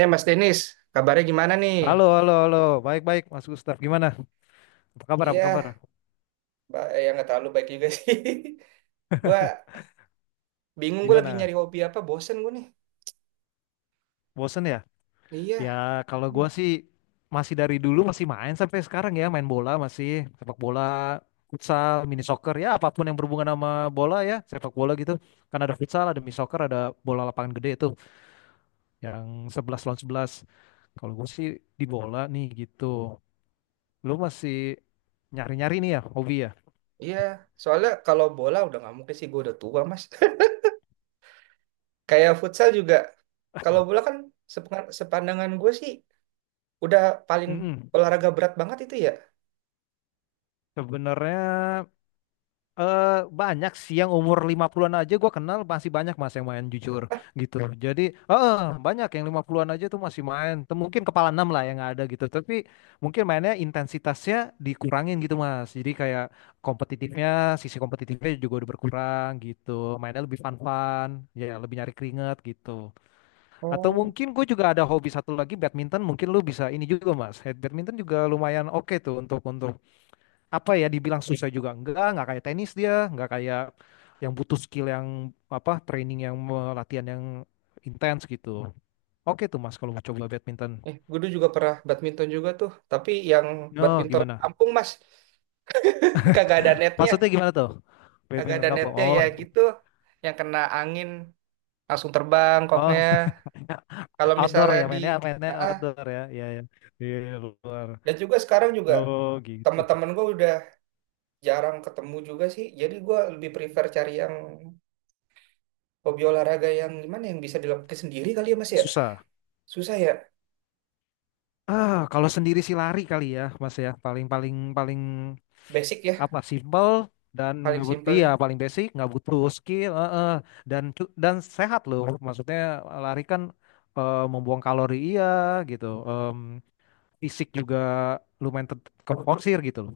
Eh Mas Denis, kabarnya gimana nih? Halo, halo, halo. Baik, baik, Mas Gustaf. Gimana? Apa kabar? Apa kabar? Iya, ya nggak terlalu baik juga sih. Gua bingung, gue lagi Gimana? nyari hobi apa, bosen gue nih. Bosen ya? Iya. Ya, kalau Hmm. gua sih masih dari dulu masih main sampai sekarang ya, main bola masih sepak bola, futsal, mini soccer ya, apapun yang berhubungan sama bola ya, sepak bola gitu. Kan ada futsal, ada mini soccer, ada bola lapangan gede itu yang 11 lawan 11. Kalau gua sih di bola nih gitu. Lu masih nyari-nyari nih ya hobi ya? Iya. Soalnya kalau bola udah nggak mungkin sih, gue udah tua Mas. Kayak futsal juga. Kalau bola kan sepandangan gue sih udah paling Mm. olahraga berat banget itu ya. Sebenarnya Eh, banyak sih yang umur 50-an aja gua kenal masih banyak mas yang main jujur gitu. Hmm. Jadi banyak yang 50-an aja tuh masih main. Tuh mungkin kepala enam lah yang ada gitu. Tapi mungkin mainnya intensitasnya dikurangin gitu mas. Jadi kayak kompetitifnya, sisi kompetitifnya juga udah berkurang gitu. Mainnya lebih fun-fun, ya lebih nyari keringat gitu. Atau Oh. mungkin gue juga ada hobi satu lagi badminton. Mungkin lu bisa ini juga mas. Head badminton juga lumayan oke tuh untuk apa ya dibilang susah juga enggak, nggak kayak tenis, dia nggak kayak yang butuh skill yang apa training yang latihan yang intens gitu. Oke tuh mas kalau mau coba badminton. Eh, gue dulu juga pernah badminton juga tuh, tapi yang No, badminton gimana, kampung Mas, kagak ada netnya, maksudnya gimana tuh kagak badminton ada kampung? netnya Oh, ya gitu, yang kena angin, langsung terbang oh. koknya. Kalau Outdoor misalnya ya, di mainnya, mainnya ah, ah, outdoor ya, ya, ya. Iya, iya, luar. dan juga sekarang juga Oh gitu. teman-teman gue udah jarang ketemu juga sih. Jadi gue lebih prefer cari yang hobi olahraga yang gimana yang bisa dilakukan sendiri kali ya Mas ya. Susah. Susah ya, Ah, kalau sendiri sih lari kali ya mas ya, paling, paling, paling basic ya, apa, simple dan paling nggak simpel iya ya. paling basic, nggak butuh skill, heeh. Dan dan sehat loh, maksudnya lari kan membuang kalori, iya gitu. Fisik juga lumayan terporsir gitu loh.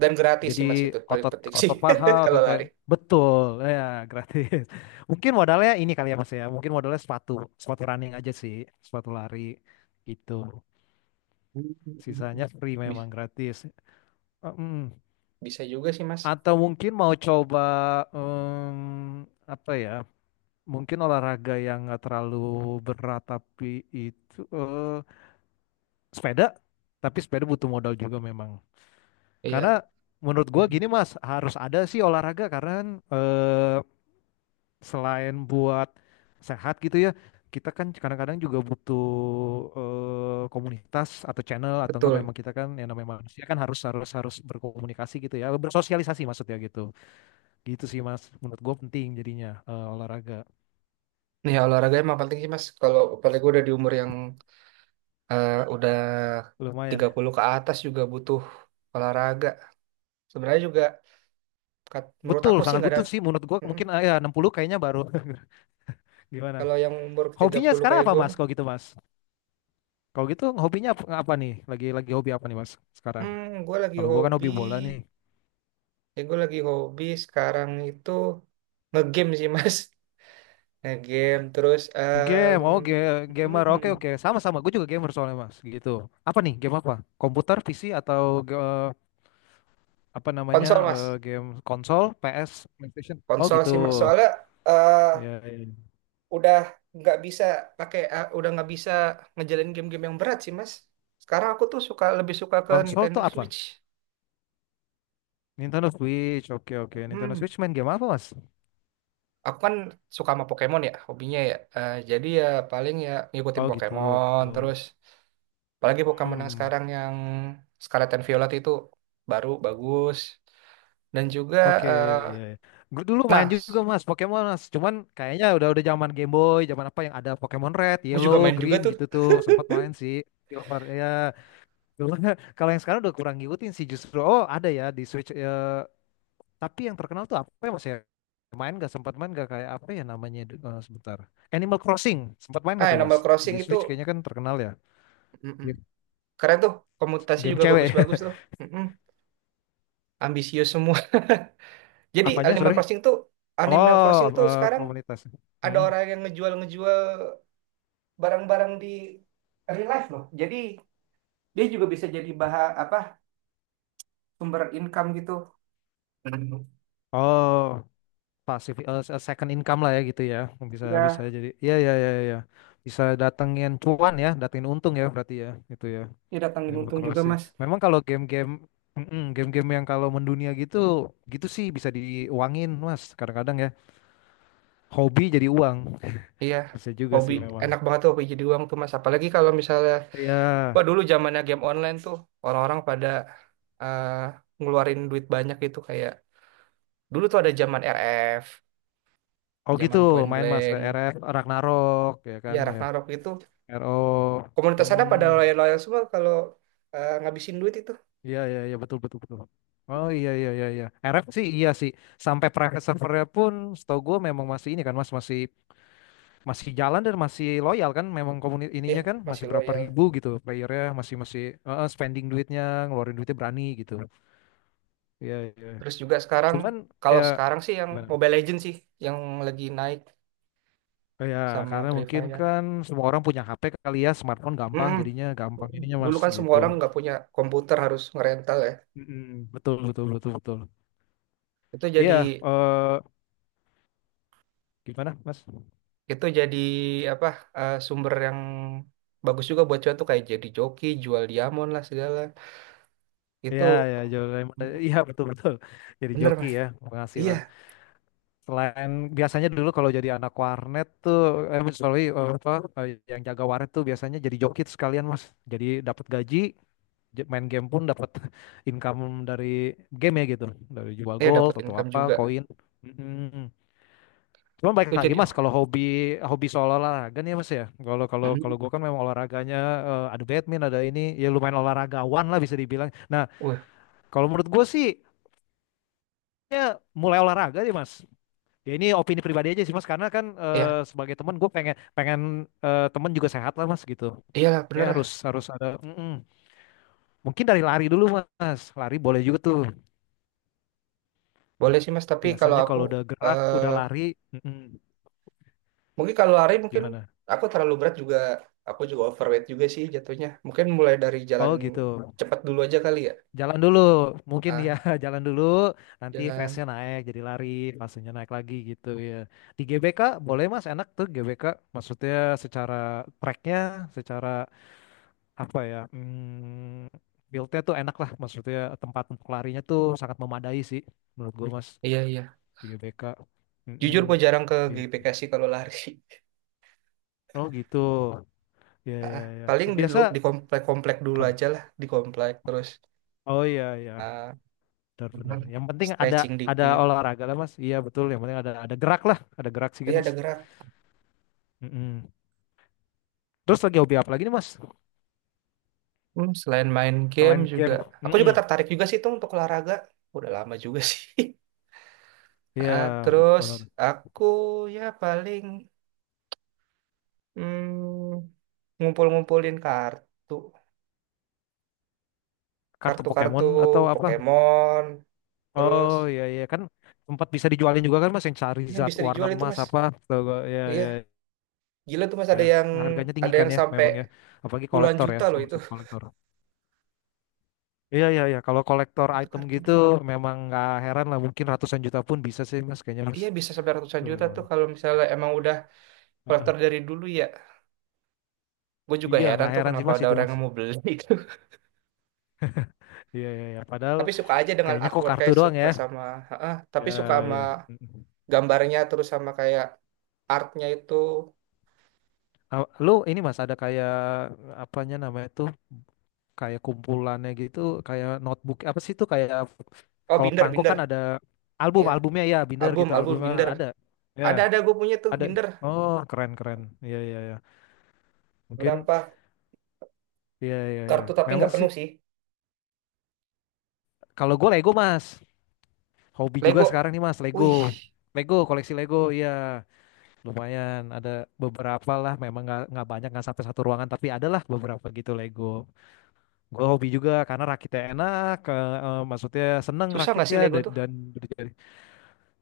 Dan gratis Jadi sih Mas, itu paling otot, penting sih otot paha, kalau otot kayak, lari. betul, ya gratis. Mungkin modalnya ini kali ya mas ya, mungkin modalnya sepatu, sepatu running aja sih, sepatu lari gitu, sisanya free, Bis- memang gratis. Eh, mm. Bisa juga sih Mas. Atau mungkin mau coba em, apa ya? Mungkin olahraga yang nggak terlalu berat tapi itu sepeda. Tapi sepeda butuh modal juga memang. Iya, Karena menurut gua gini Mas, harus ada sih olahraga karena kan, eh, selain buat sehat gitu ya, kita kan kadang-kadang juga butuh komunitas atau channel atau enggak, betul. memang kita kan yang namanya manusia kan harus harus harus berkomunikasi gitu ya, bersosialisasi maksudnya gitu. Gitu sih Mas, menurut gue penting jadinya olahraga. Nih olahraga emang penting sih Mas. Kalau apalagi gue udah di umur yang udah Lumayan tiga ya. puluh ke atas juga butuh olahraga. Sebenarnya juga menurut Betul, aku sih sangat nggak ada. butuh sih menurut gue. Mm-mm. Mungkin ya 60 kayaknya baru gimana. Kalau yang umur tiga Hobinya puluh sekarang kayak apa gue Mas? mah, Kalau gitu Mas. Kalau gitu hobinya apa, apa nih? Lagi hobi apa nih Mas sekarang? hmm, gue lagi Kalau gue kan hobi, hobi bola nih. ya gue lagi hobi sekarang itu ngegame sih mas, ngegame terus Game, oh gamer, mm, oke oke, sama-sama. Gue juga gamer soalnya mas, gitu. Apa nih game apa? Komputer, PC atau ge- eh, apa namanya konsol mas, game konsol, PS, PlayStation? Oh konsol gitu. sih mas soalnya eh, Ya, ya. udah nggak bisa pakai, udah nggak bisa ngejalanin game-game yang berat sih mas. Sekarang aku tuh suka, lebih suka ke Konsol Nintendo tuh apa? Switch. Nintendo Switch, oke oke. Nintendo Hmm, Switch main game apa mas? aku kan suka sama Pokemon ya, hobinya ya. Eh, jadi ya paling ya ngikutin Oh gitu. Pokemon terus. Apalagi Pokemon yang Hmm, sekarang yang Scarlet and Violet itu baru bagus. Dan juga, oke. Iya, eh, iya. Gue dulu main nah, juga mas Pokemon mas. Cuman kayaknya udah zaman Game Boy, zaman apa yang ada Pokemon Red, gue juga Yellow, main juga Green tuh. gitu tuh. Sempat main sih. Silver ya. Cuman kalau yang sekarang udah kurang ngikutin sih justru. Oh ada ya di Switch, ya. Tapi yang terkenal tuh apa ya mas ya? Main gak, sempat main gak kayak apa ya namanya, sebentar. Animal Crossing sempat main Ah, gak tuh mas? Animal Crossing Di itu Switch kayaknya kan terkenal ya. mm-mm, Game, keren tuh. Komutasi game juga cewek. bagus-bagus tuh. Mm-mm. Ambisius semua. Jadi Apanya, sorry? Animal Oh, Crossing tuh eh, sekarang komunitas. ada Hmm. orang yang ngejual-ngejual barang-barang di real life loh. Jadi dia juga bisa jadi bahan apa, sumber income gitu. Hmm. Oh, pasif, second income lah ya gitu ya. Bisa, bisa Ya, jadi. Iya iya iya iya. Bisa datengin cuan ya, datengin untung ya berarti ya. Itu ya. dia datangin Animal untung juga Crossing. mas. Memang kalau game-game, mm-mm, game-game yang kalau mendunia gitu, gitu sih bisa diuangin, Mas. Kadang-kadang ya hobi jadi uang. Iya Bisa juga hobi, sih memang. enak banget tuh hobi jadi uang tuh mas apalagi kalau misalnya Iya. wah dulu zamannya game online tuh orang-orang pada eh, ngeluarin duit banyak gitu kayak dulu tuh ada zaman RF, Oh gitu, zaman Point main Mas Blank. RF, Ragnarok ya kan Ya ya. Ragnarok itu RO. komunitas ada Hmm. pada loyal-loyal semua kalau ngabisin duit itu. Iya iya iya, betul betul betul. Oh iya iya iya iya. RF sih iya sih. Sampai private servernya pun setahu gue memang masih ini kan Mas, masih, masih jalan dan masih loyal kan, memang komunitas Ya ininya kan masih masih berapa loyal. ribu gitu playernya, masih, masih spending duitnya, ngeluarin duitnya berani gitu. Iya iya. Terus juga sekarang, Cuman ya kalau sekarang sih yang gimana? Mobile Legends sih yang lagi naik Ya sama karena Free mungkin Fire. kan semua orang punya HP kali ya, smartphone, gampang Mm-mm. jadinya, gampang ininya Dulu Mas kan semua gitu. orang nggak punya komputer, harus ngerental ya. Mm-mm. Betul betul betul betul. Itu jadi, Iya, eh gimana Mas? itu jadi apa, sumber yang bagus juga buat cuan tuh kayak jadi joki, jual diamond lah segala. Itu Iya, ya, jual remote. mm, Iya, betul betul. Jadi bener joki mas. ya, Iya, penghasilan. Selain biasanya dulu kalau jadi anak warnet tuh, Mas, sorry, eh, yang jaga warnet tuh biasanya jadi joki tuh sekalian mas. Jadi dapat gaji, main game pun dapat income dari game ya gitu, dari jual iya gold dapat atau income apa, juga. koin. Mm-mm. Cuman baik Itu lagi jadi mas, oh, kalau hobi hobi soal olahraga nih ya, mas ya. Kalau kalau kalau mm, gue kan memang olahraganya ada badminton, ada ini, ya lumayan olahragawan lah bisa dibilang. Nah, wah, kalau menurut gue sih kayaknya mulai olahraga sih mas, ya ini opini pribadi aja sih mas, karena kan iya, sebagai teman gue pengen pengen eh, teman juga sehat lah mas gitu, iyalah bener kayak harus lah. harus ada. Mm-mm. Mungkin dari lari dulu mas, lari boleh juga tuh, Boleh sih mas. Tapi kalau biasanya aku kalau udah gerak, udah eh lari, mm-mm, mungkin kalau lari mungkin gimana. aku terlalu berat juga. Aku juga overweight juga sih jatuhnya. Mungkin mulai dari jalan Oh gitu. cepat dulu aja kali ya. Jalan dulu mungkin ya, Ah, jalan dulu nanti pace-nya jalan. naik jadi lari, pace-nya naik lagi gitu ya. Di GBK boleh mas, enak tuh GBK, maksudnya secara tracknya, secara apa ya, hmm, build-nya tuh enak lah, maksudnya tempat untuk larinya tuh sangat memadai sih menurut gue mas, Iya, iya. di GBK. Jujur Mm-mm. gue jarang ke Gitu. GBK sih kalau lari. Oh gitu, ya Ah, ah, ya ya, paling di, biasa. Di komplek-komplek dulu Waduh. aja lah. Di komplek. Terus Oh iya iya, ah, benar benar, yang penting ada stretching ada dikit. olahraga lah mas, iya betul, yang penting ada gerak lah, ada gerak sih Tapi gitu, ada mas. gerak. Mm-mm. Terus lagi hobi apa lagi nih mas, Hmm, selain main game selain juga. game. Aku juga Mm-mm. tertarik juga sih tuh untuk olahraga. Udah lama juga sih. Iya, Ah, terus olahraga, aku ya paling hmm, ngumpul-ngumpulin kartu. kartu Kartu-kartu Pokemon atau apa? Pokemon. Terus Oh iya iya kan, tempat bisa dijualin juga kan Mas, yang ya Charizard bisa warna dijual itu emas mas. apa atau, ya ya Iya. Gila tuh Mas, ya, ada yang, harganya tinggi ada kan yang ya sampai memang ya, apalagi puluhan kolektor ya, juta loh sama itu. sama kolektor. Iya iya iya, kalau kolektor Satu item kartu gitu doang. memang nggak heran lah, mungkin ratusan juta pun bisa sih Mas kayaknya Mas. Iya bisa sampai ratusan Itu juta memang. tuh kalau misalnya emang udah Heeh. kolektor dari dulu ya. Gue juga Iya heran nggak tuh heran sih kenapa Mas ada itu orang Mas. yang mau beli itu. Iya iya iya, padahal Tapi suka aja dengan kayaknya kok artworknya, kartu doang ya. suka sama, heeh, tapi suka Ya, sama ya. Mm-mm. gambarnya terus sama kayak artnya itu. Ah, Lu ini Mas ada kayak apanya namanya tuh, kayak kumpulannya gitu, kayak notebook apa sih itu kayak. Oh, Kalau binder, perangko kan ada album, iya, albumnya ya, Binder album, gitu, albumnya binder. ada. Ya, Ada gue punya tuh ada. binder Oh, keren keren. Iya iya iya. Mungkin berapa iya iya iya. kartu, tapi Memang nggak sih penuh sih. kalau gue Lego, Mas. Hobi juga Lego. sekarang nih, Mas, Wih, Lego. Lego, koleksi Lego, iya. Lumayan ada beberapa lah, memang nggak banyak, nggak sampai satu ruangan, tapi ada lah beberapa gitu Lego. Gue hobi juga karena rakitnya enak, ke, maksudnya seneng susah nggak sih rakitnya Lego dan, tuh? dan.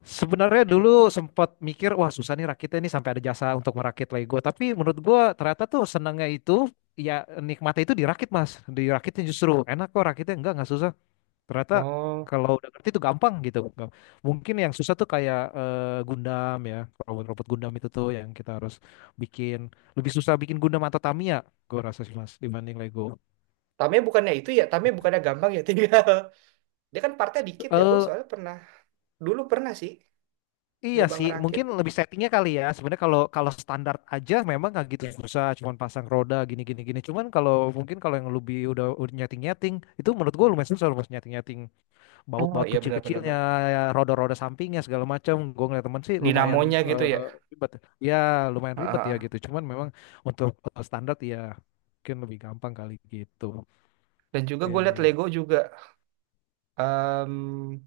Sebenarnya dulu sempat mikir, wah susah nih rakitnya nih sampai ada jasa untuk merakit Lego. Tapi menurut gue ternyata tuh senangnya itu, ya nikmatnya itu dirakit mas. Dirakitnya justru enak kok rakitnya, enggak susah. Ternyata Oh, kalau udah ngerti itu gampang gitu. Mungkin yang susah tuh kayak Gundam ya, robot-robot Gundam itu tuh yang kita harus bikin. Lebih susah bikin Gundam atau Tamiya, gue rasa sih mas, dibanding Lego. Tame bukannya itu ya, Tame bukannya gampang ya tinggal. Dia kan partnya dikit ya, gue Eh soalnya pernah, dulu pernah sih Iya nyoba sih, mungkin ngerakit. lebih settingnya kali ya. Sebenarnya kalau kalau standar aja memang nggak gitu ya, susah, cuman pasang roda gini gini gini. Cuman kalau mungkin kalau yang lebih udah nyeting nyeting, itu menurut gue lumayan susah, lumayan nyeting nyeting baut Oh baut iya kecil kecilnya, benar-benar. ya, roda-roda sampingnya segala macam. Gue ngeliat temen sih lumayan Dinamonya gitu eh, ya. ribet. Ya lumayan Ah, ribet ah, ya ah. gitu. Cuman memang untuk standar ya mungkin lebih gampang kali gitu. Dan juga Iya gue liat iya. Lego juga em,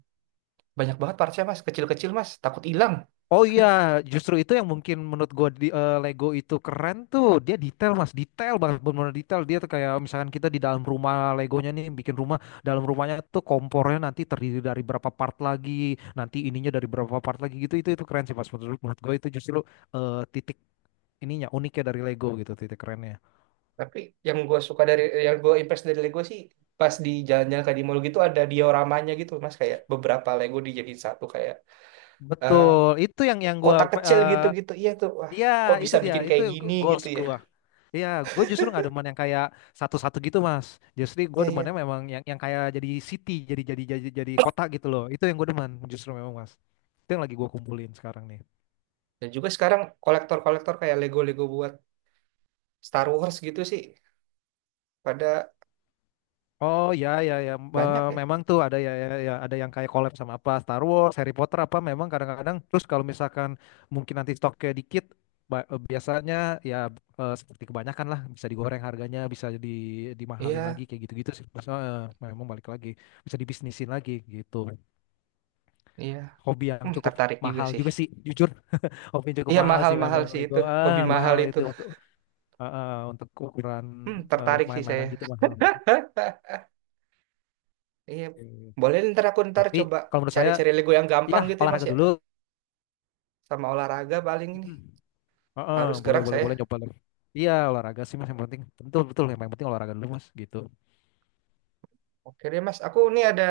banyak banget partnya mas, kecil-kecil mas, takut hilang. Oh iya, justru itu yang mungkin menurut gue di Lego itu keren tuh. Dia detail mas, detail banget, benar-benar detail. Dia tuh kayak misalkan kita di dalam rumah Legonya nih, bikin rumah, dalam rumahnya tuh kompornya nanti terdiri dari berapa part lagi, nanti ininya dari berapa part lagi gitu. Itu keren sih mas. Menurut, menurut gue itu justru titik ininya, uniknya dari Lego gitu, titik kerennya. Tapi yang gue suka dari, yang gue impress dari Lego sih pas di jalan-jalan kayak di mall gitu ada dioramanya gitu mas kayak beberapa Lego dijadiin satu kayak eh, Betul, itu yang gue, kotak kecil gitu-gitu. Iya tuh, wah iya kok itu bisa dia, bikin itu kayak gini goals gitu ya. gue. Iya, gue justru nggak demen yang kayak satu-satu gitu, Mas. Justru gue Iya, iya. demennya memang yang kayak jadi city, jadi kota gitu loh. Itu yang gue demen justru memang, Mas. Itu yang lagi gue kumpulin sekarang nih. Dan juga sekarang kolektor-kolektor kayak Lego-Lego buat Star Wars gitu sih pada Oh ya ya ya, banyak ya. memang tuh ada ya, ya ya, ada yang kayak collab sama apa Star Wars, Harry Potter apa memang kadang-kadang. Terus kalau misalkan mungkin nanti stoknya dikit, biasanya ya seperti kebanyakan lah bisa digoreng harganya, bisa di, dimahalin Iya, lagi kayak gitu-gitu sih. Mas. Memang balik lagi bisa dibisnisin lagi gitu. iya. Hobi yang Hmm, cukup tertarik juga mahal sih. juga sih jujur. Hobi yang cukup Iya mahal sih mahal-mahal memang sih itu, itu, ah hobi mahal mahal itu. itu untuk, untuk ukuran Hmm, tertarik sih saya. main-mainan gitu mahal. Iya, Oke. boleh ntar aku ntar Tapi coba kalau menurut saya cari-cari Lego yang ya gampang gitu ya Mas olahraga ya. dulu. Sama olahraga paling ini. Mm. Heeh, Harus boleh gerak boleh boleh saya. coba lagi, iya olahraga sih mas yang penting, betul betul, yang paling penting olahraga dulu mas gitu. Oke deh Mas, aku ini ada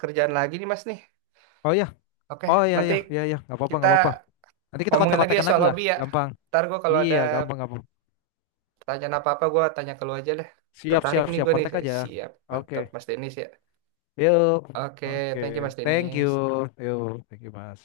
kerjaan lagi nih Mas nih. Oh ya, Oke, oh ya nanti ya ya ya, nggak apa-apa kita nggak apa-apa, nanti kita ngomongin lagi ya kontak-kontakan lagi soal lah, hobi ya. gampang, Ntar gue kalau ada iya gampang gampang, pertanyaan apa-apa gue tanya ke lu aja deh. siap Tertarik siap nih siap, gue nih. kontak aja. Siap, Oke, mantap Mas Denis ya. yuk. Oke, Oke, thank you Mas thank you, Denis. yuk, thank you mas.